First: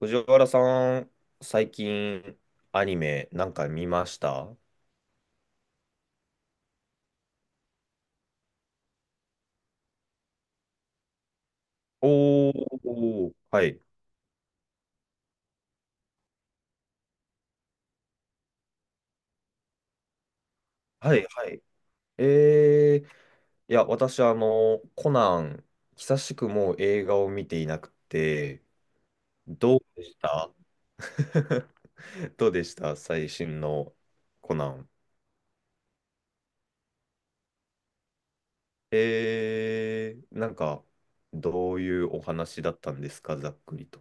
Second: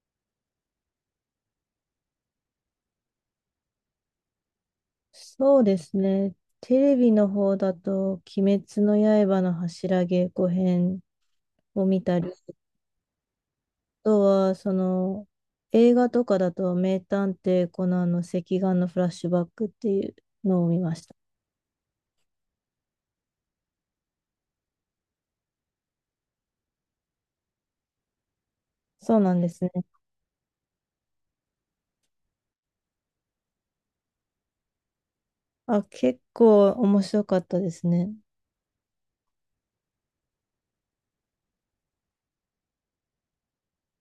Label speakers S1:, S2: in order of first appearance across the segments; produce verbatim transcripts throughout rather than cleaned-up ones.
S1: 藤原さん、最近アニメなんか見ました
S2: そうですね。テレビの方だと、鬼滅の刃の柱稽古編を見たり、
S1: お
S2: あ
S1: ー、はい。
S2: とは、その、映画とかだと、名探偵コナンの赤眼のフラッシュバックっていうのを見ました。
S1: はい、はい。えー、いや、私、あの、コナン、久しくもう映画を見ていなくて。
S2: そうなんですね。
S1: どうでした？ どうでした、最新のコナン？
S2: あ、結構面白かったですね。
S1: えー、なんか、どういうお話だったんですか、ざっくりと。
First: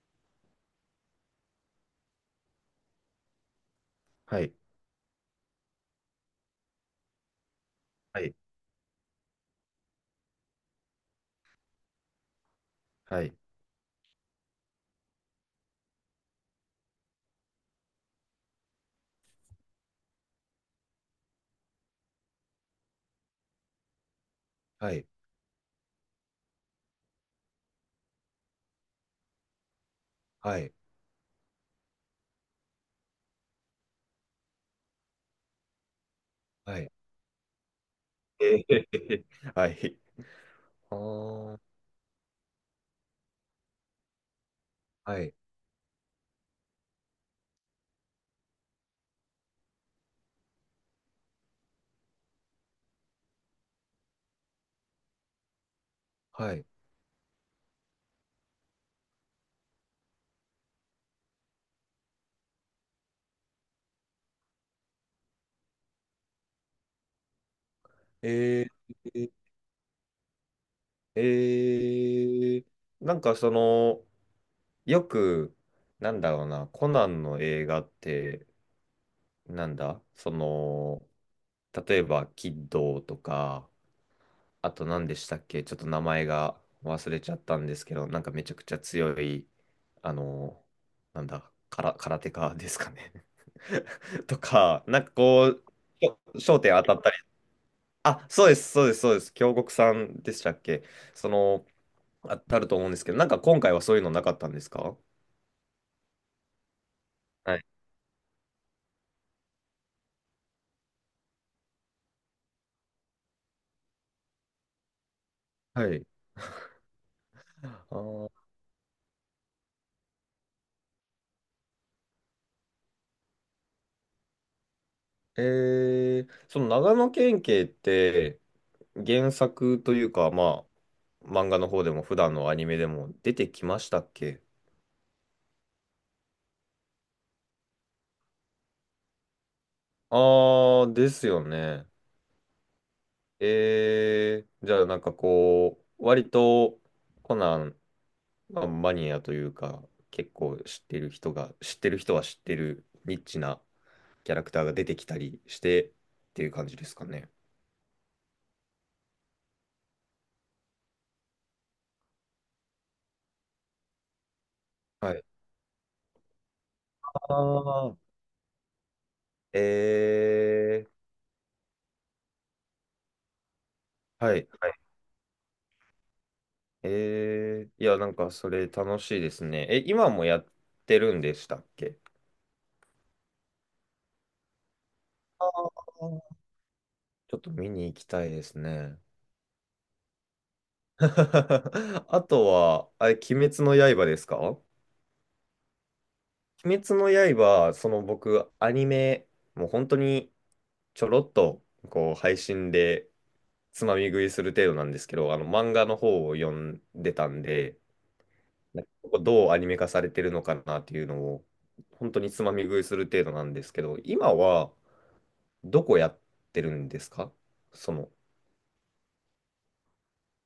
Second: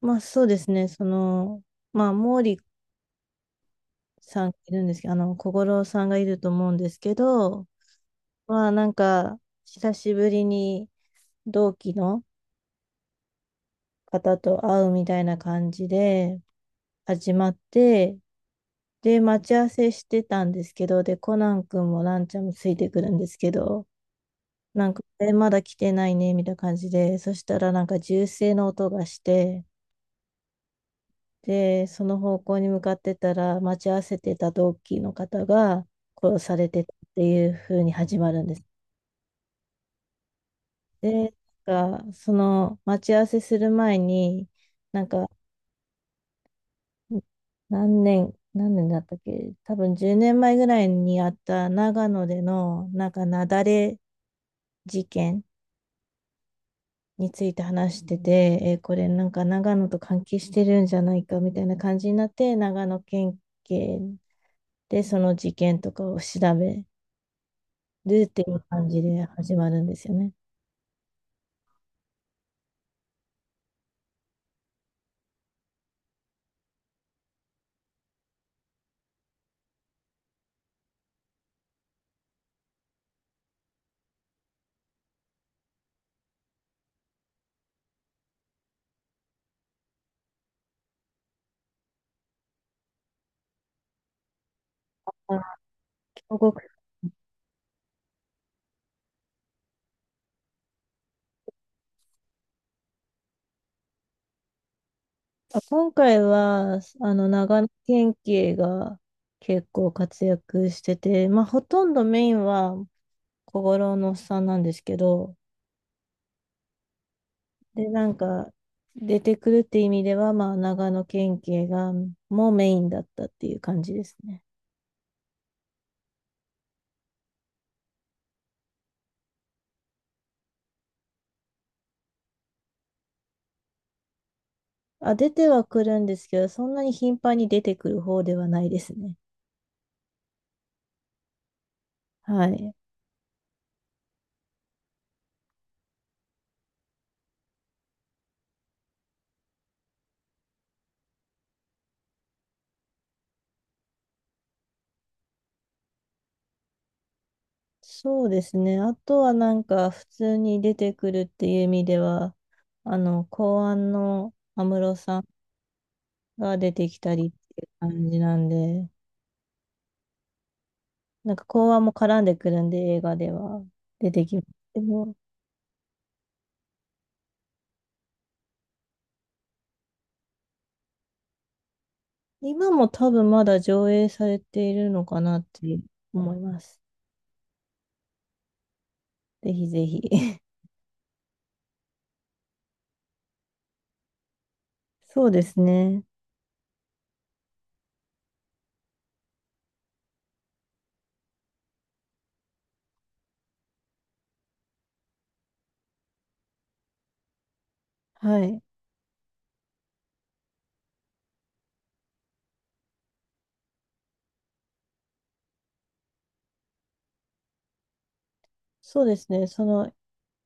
S2: まあそうですね。その、まあ、毛利
S1: は
S2: さん
S1: い、
S2: がいるんですけど、あの、小五郎さんがいると思うんですけど、
S1: はい、
S2: まあなんか、久しぶりに同期の、
S1: はい、
S2: 方と会うみたいな感じで始まって、で、待ち合わせしてたんですけど、で、コナン君もランちゃんもついてくるんですけど、な
S1: は
S2: んか、
S1: い、
S2: え、まだ来てないね、みたいな感じで、そしたらなんか銃声の音がして、
S1: はい、
S2: で、その方向に向かってたら、待ち合わせてた同期の方が殺され
S1: は
S2: て
S1: い。
S2: たっていう風に始まるんです。
S1: えー、はい。あ
S2: で、
S1: あ、
S2: なんか、その待ち合わせする前に、なん
S1: は
S2: か、
S1: い、
S2: ん何年、何年だったっけ多分じゅうねんまえぐらいにあった長野での、なんか雪崩事件
S1: はい。
S2: について話してて、えーこれなんか長野と関係してるんじゃないかみたいな感じになって、長野県警でその事件とかを調べるっていう
S1: え
S2: 感じで
S1: ー、
S2: 始まるんですよね。
S1: えー、なんかその、よく、なんだろうな、コナンの映画って、なんだ、その、例えば、キッドーとか、あと何でしたっけ、ちょっと名前が忘れちゃったんですけど、なんかめちゃくちゃ強い、あの、なんだ、から、空手家ですかね とか、なんか
S2: あ
S1: こう、
S2: ご
S1: 焦焦
S2: く
S1: 点当たったり。あ、そうです、そうです、そうです。京極さんでしたっけ？その、あたると思うんですけど、なんか今回はそういうのなかったんですか？
S2: あ、今回は、あの、
S1: は
S2: 長
S1: い、
S2: 野県警が結構活躍してて、まあ、ほとんどメインは小五郎のおっさんなんですけど、
S1: はい。あ
S2: で、なん
S1: ー、
S2: か、出てくるって意味では、まあ、長野県警が、もうメインだったっていう感じですね。
S1: えー、その長野県警って原作というか、まあ、漫画の方でも普段のアニメでも出てきましたっけ？
S2: あ、出てはくるんですけど、そんなに頻繁に出てくる方ではないですね。
S1: あー、ですよね。
S2: はい。
S1: えー、じゃあなんかこう、割とコナン、まあマニアというか、結構知ってる人が、知ってる人は知ってるニッチなキャラクターが出てきたりしてっていう感じですかね。
S2: そうですね。あとはなんか、普通に出てくるっていう意味では、あの、公安の安室
S1: は
S2: さ
S1: い。
S2: んが出てきたりって
S1: あ
S2: いう
S1: あ、
S2: 感じなんで、
S1: え
S2: なんか公安も絡んでくるんで、映画では出て
S1: ー、
S2: き
S1: は
S2: ます
S1: い、はい。
S2: けど。
S1: えー、いや、なんかそれ楽しいですね。え、今もやってるんでしたっけ？
S2: 今も多分まだ上映されているのかなっ
S1: あ
S2: て思
S1: ー、
S2: います。
S1: ちょっと見に行きたいですね。
S2: ぜひぜひ。
S1: あとは、あれ、鬼滅の刃ですか？
S2: そうですね。
S1: 鬼滅の刃、その僕、アニメ、もう本当にちょろっと、こう、配信でつまみ食いする程度なんですけど、あの、漫画の方を読んでたんで、
S2: はい。
S1: なんかここどうアニメ化されてるのかなっていうのを、本当につまみ食いする程度なんですけど、今はどこやってるんですか、その。
S2: そうですね。その、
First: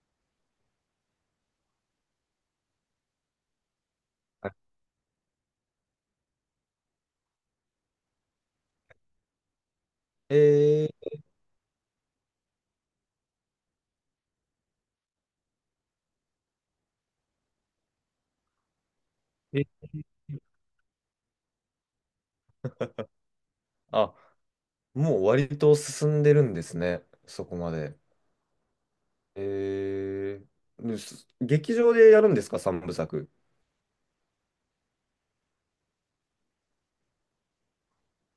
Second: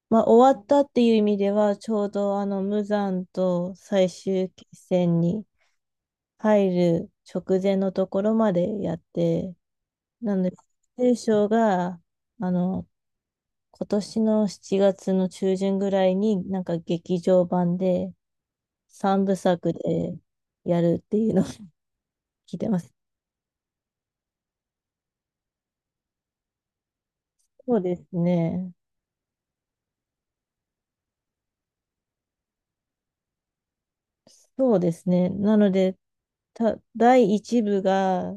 S2: まあ、終わったっていう意味では、ちょうどあの、無惨と最終決
S1: あ
S2: 戦に入る直前のところまでやって、なので、
S1: え
S2: 聖書が、あの、今年のしちがつの中旬ぐらいになんか劇場版で3部
S1: ー、
S2: 作
S1: え
S2: でやるっていうのを聞いてます。
S1: あ、もう割と進んでるんですね、そこま
S2: そうで
S1: で。
S2: すね。
S1: えー、です、劇場でやるんですか、三部作？
S2: そうですね。なので、た、だいいち部が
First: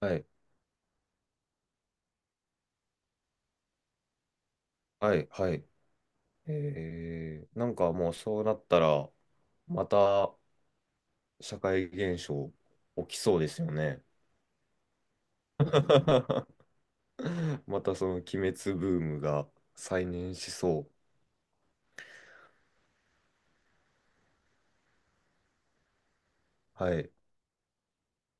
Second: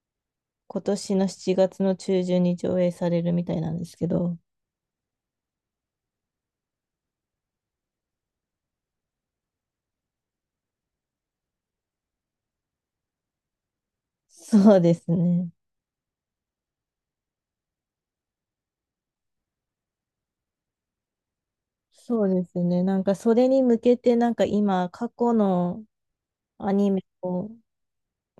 S1: はい、
S2: 今年のしちがつの中旬に上映されるみたいなんですけど、
S1: はい、はい。えー、なんかもうそうなったら、また社会現象起きそうですよね。
S2: そうですね。
S1: またその鬼滅ブームが再燃しそう。
S2: そうですね。なんかそれに向けて、なんか今、過去のアニ
S1: は
S2: メ
S1: い。
S2: を、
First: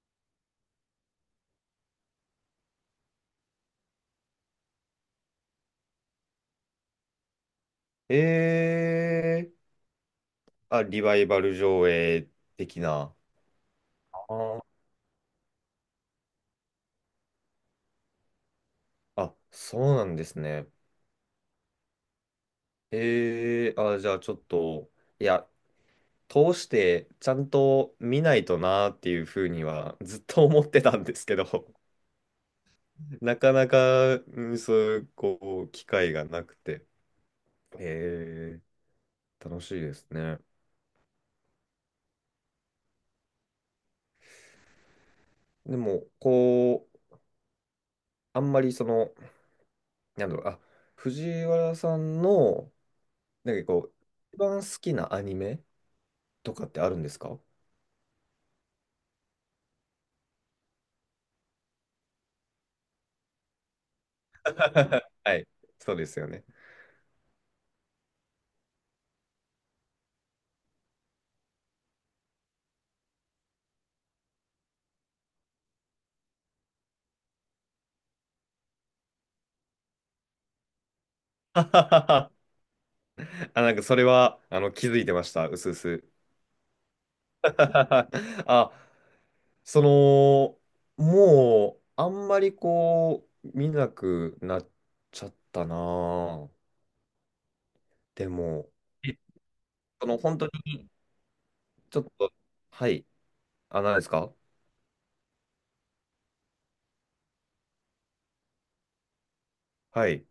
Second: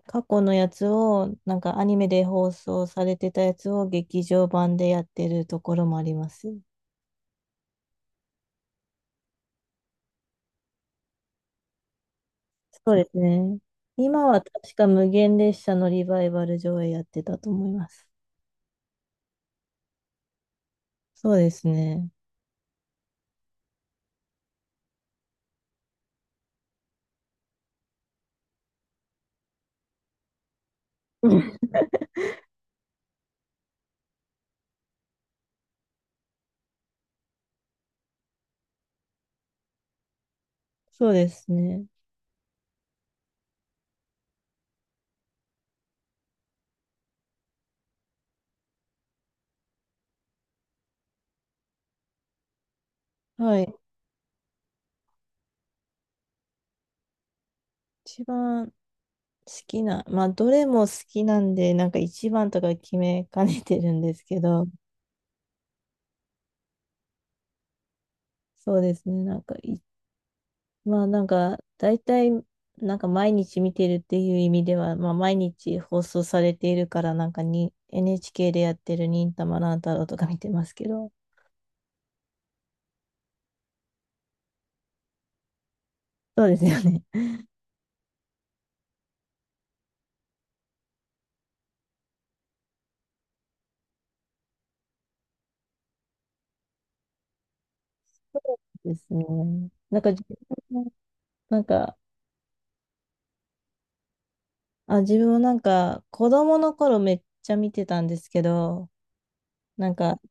S2: 過去のやつを、なんかアニメで放送されてたやつを劇場版でやってるところもあります。
S1: えー、あ、リバイバル上映的
S2: そうで
S1: な。
S2: すね。
S1: あ
S2: 今は
S1: ー、
S2: 確か無限列車のリバイバル上映やってたと思います。
S1: あそうなんですね。
S2: そうですね。
S1: えー、あ、じゃあちょっと、いや、通してちゃんと見ないとなーっていうふうにはずっと思ってたんです
S2: う
S1: けど、
S2: ん
S1: なかなか、うんそういう、こう、機会がなくて。えー、楽しいですね。
S2: そうですね。
S1: でも、こう、あんまりその、なんだろう、あ、藤原さんの、なん
S2: は
S1: か
S2: い。
S1: こう、一番好きなアニメとかってあるんですか？
S2: 一番好きな、まあ、どれも好きなんで、なんか一番とか決めかねてるんですけど、
S1: はい、そうですよね。
S2: そうですね。なんかい、まあ、なんか、大体、なんか毎日見てるっていう意味では、まあ、毎日放送されているから、なんかに、エヌエイチケー でやってる忍たま乱太郎とか見てますけど、
S1: あ、なんかそれは、あの、気づいてました、うすうす。
S2: そうですよね。
S1: あ、その、もう、あんまりこう、見なくなっちゃったなぁ。で も、
S2: です
S1: え
S2: ね。なん
S1: そ
S2: か、
S1: の、
S2: 自
S1: 本当
S2: 分
S1: に、
S2: もなんか、
S1: ちょっと、はい、あ、何ですか？
S2: あ、自分もなんか、子供の頃めっちゃ見てたんですけど、なん
S1: は
S2: か、
S1: い、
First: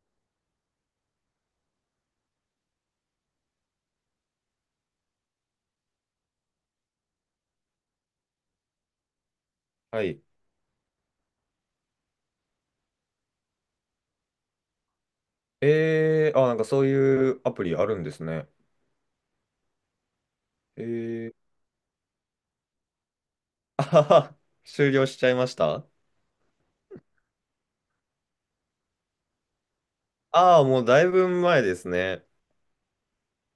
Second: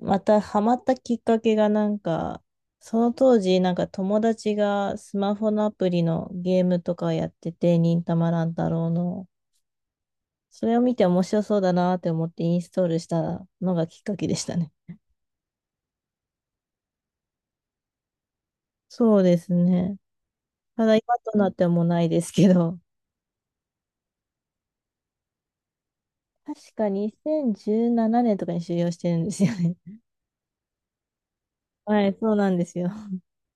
S2: またハマったきっかけがなんか、その当時なんか友達がスマホのアプリのゲームとかやってて、忍たま乱太郎の。
S1: はい。
S2: それを見て面白そうだなって思ってインストールしたのがきっかけでしたね。
S1: えー、あ、なんかそういうアプリあるんですね。
S2: そうですね。
S1: え
S2: ただ今とな
S1: ー、
S2: ってはもうないですけど、
S1: あはは、終了しちゃいました
S2: 確かにせんじゅうななねんとかに終了してるんですよね。
S1: ああ、もうだいぶ前です
S2: はい、
S1: ね。
S2: そうなんですよ。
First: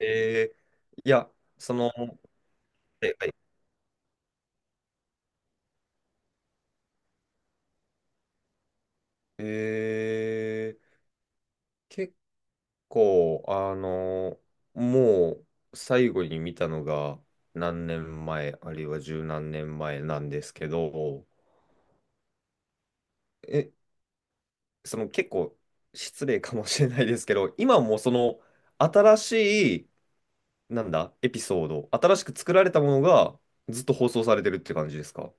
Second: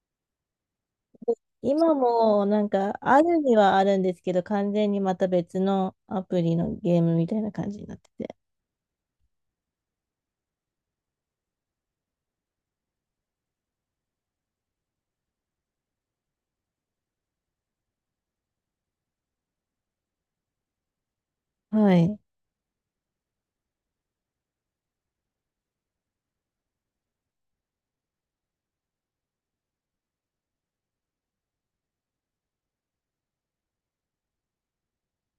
S1: えー、いや、その、は
S2: 今もなんか
S1: い、
S2: あ
S1: はい、
S2: るにはあるんですけど、完全にまた別のアプリのゲームみたいな感じになってて。
S1: えー、結構、あの、もう最後に見たのが何年前、あるいは十何年前なんですけど、
S2: はい。
S1: え、その結構失礼かもしれないですけど、今もその新しい、なんだ、エピソード、新しく作られたものがずっと放送されてるって感じですか？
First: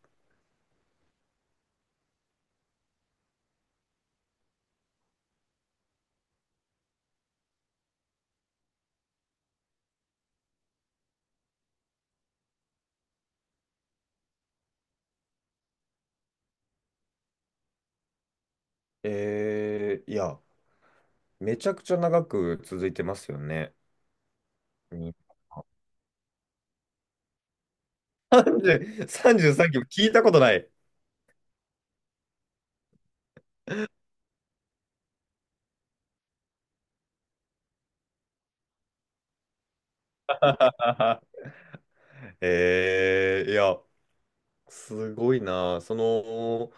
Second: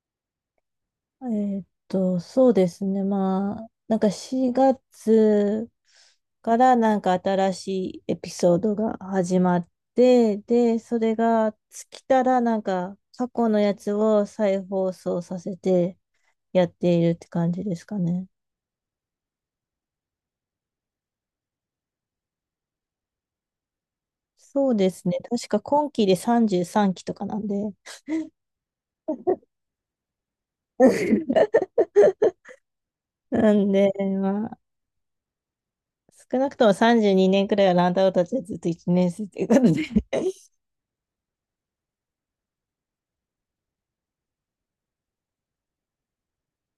S2: えーっと、そうですね。まあ、なんかしがつからなんか新しいエピソードが始まって、で、それが尽きたらなんか過去のやつを再放送させてやっているって感じですかね。
S1: えー、いや、めちゃくちゃ長く続いてますよね。
S2: そうです
S1: に
S2: ね。確か今期でさんじゅうさんきとかなんで。
S1: さんじゅう、 さんじゅうさんきも聞いたことない。
S2: なんで、まあ、少なくともさんじゅうにねんくらいはランタオたちはずっといちねん生ということで、
S1: あはえー、いや、すごいな。その、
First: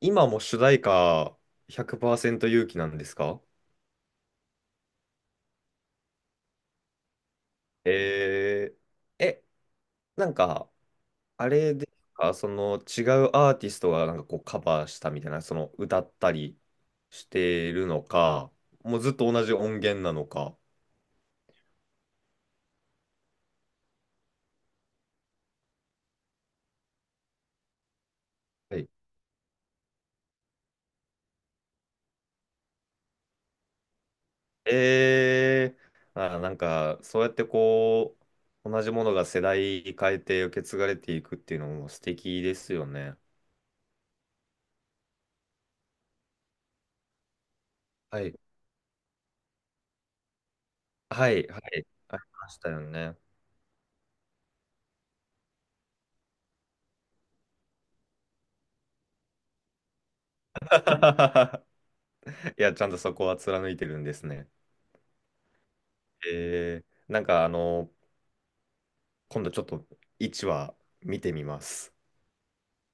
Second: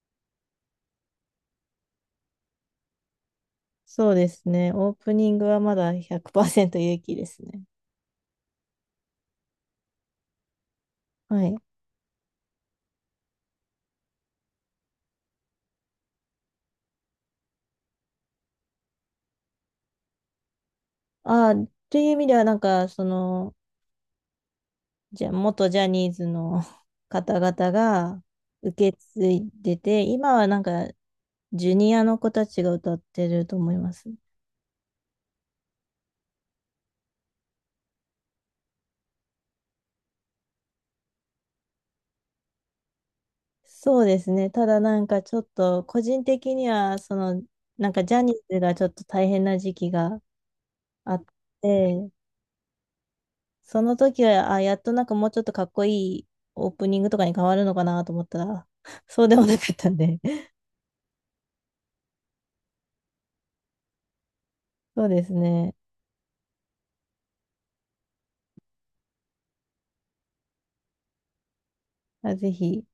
S1: 今も主題歌ひゃくパーセント勇気なんですか？
S2: そうですね。オープニングはまだひゃくパーセント勇気ですね。
S1: えー、え、なんか、
S2: は
S1: あ
S2: い。
S1: れですか、その違うアーティストがなんかこうカバーしたみたいな、その歌ったりしてるのか、もうずっと同じ音源なのか。
S2: ああ、という意味では、なんか、その、じゃ、元ジャニーズの 方々が
S1: はい、
S2: 受け継いでて、今はなんか、ジュニアの子たちが歌ってると思います。
S1: ええ、あー、なんか、そうやってこう、同じものが世代変えて受け継がれていくっていうのも素敵ですよね。
S2: そうですね。ただなんか、ちょっと、個人的には、その、なんか、ジャ
S1: は
S2: ニー
S1: い。
S2: ズがちょっと大変な時期があっ
S1: はい、はい、
S2: て、
S1: ありましたよね。
S2: その時は、あ、やっとなんかもうちょっとかっこいいオープニングとかに変わるのかなと思ったら、そうでもなかったんで。
S1: いや、ちゃんとそこは貫いてるんですね。
S2: そうですね。
S1: えー、なんかあの、今度ちょっといちわ見てみます。
S2: あ、ぜひ。